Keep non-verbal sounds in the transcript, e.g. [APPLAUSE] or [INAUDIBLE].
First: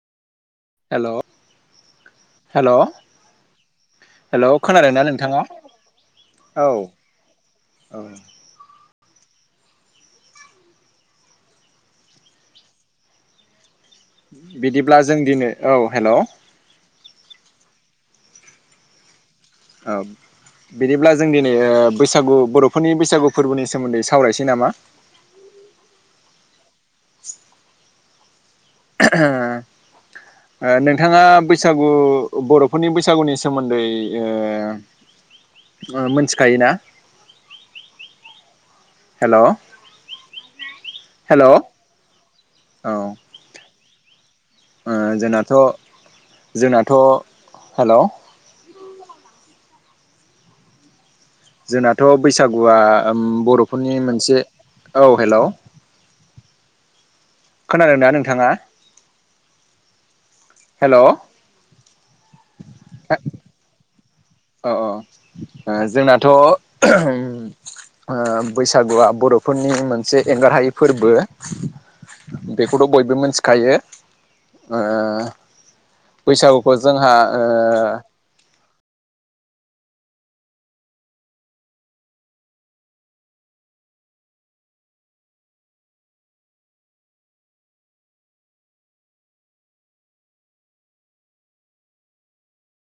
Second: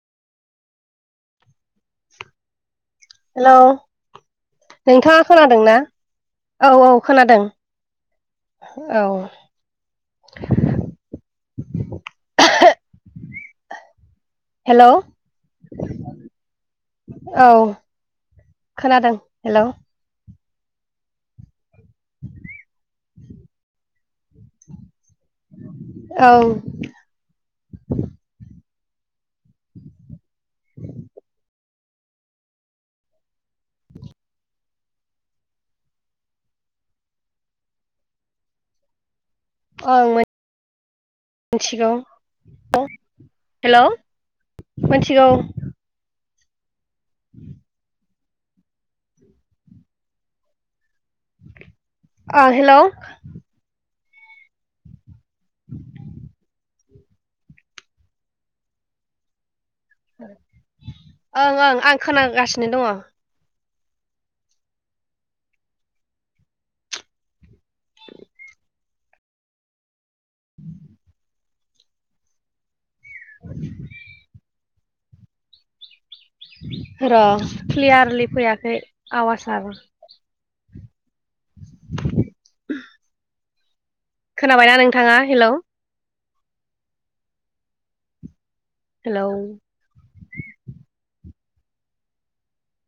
हेल'। Hello hello hello खोनादोंना नोंथाङा खोनादोंना? औ औ खोनादों औ औ। हेलौ बिदिब्ला जों दिनै औ हेलौ औ खोनादों हेलौ। औ बिदिब्ला जों दिनै बैसागु बर'फोरनि बैसागु फोरबोनि सोमोन्दै सावरायसै नामा? औ ओ नोंथाङा बैस बैसागु बर'फोरनि बैसागुनि सोमोन्दै ओ ओ मोनथिखायोना? हेल' ओं हेल' औ मोनथिगौ ओ हेल'। मोनथिगौ। जोंनाथ' जोंनाथ' हेल' जोंनाथ' ओं बैसागुआ हेलौ उम बर'फोरनि मोनसे औ हेल' [INAUDIBLE] खोनादों ना नोंथाङा? [INAUDIBLE] हेल' ओं ओं आं खोनागासिनो दङ। औ औ ओ जोंनाथ' ओ बैसागुआ बर' फोरनि मोनसे एंगारहायै फोरबो। बेखौथ' बयबो मोनथिखायो ओ र' क्लियारलि फैयाखै आवासाआबो। [UNINTELLIGIBLE] खोनाबायना नोंथाङा हेलौ? हेलौ।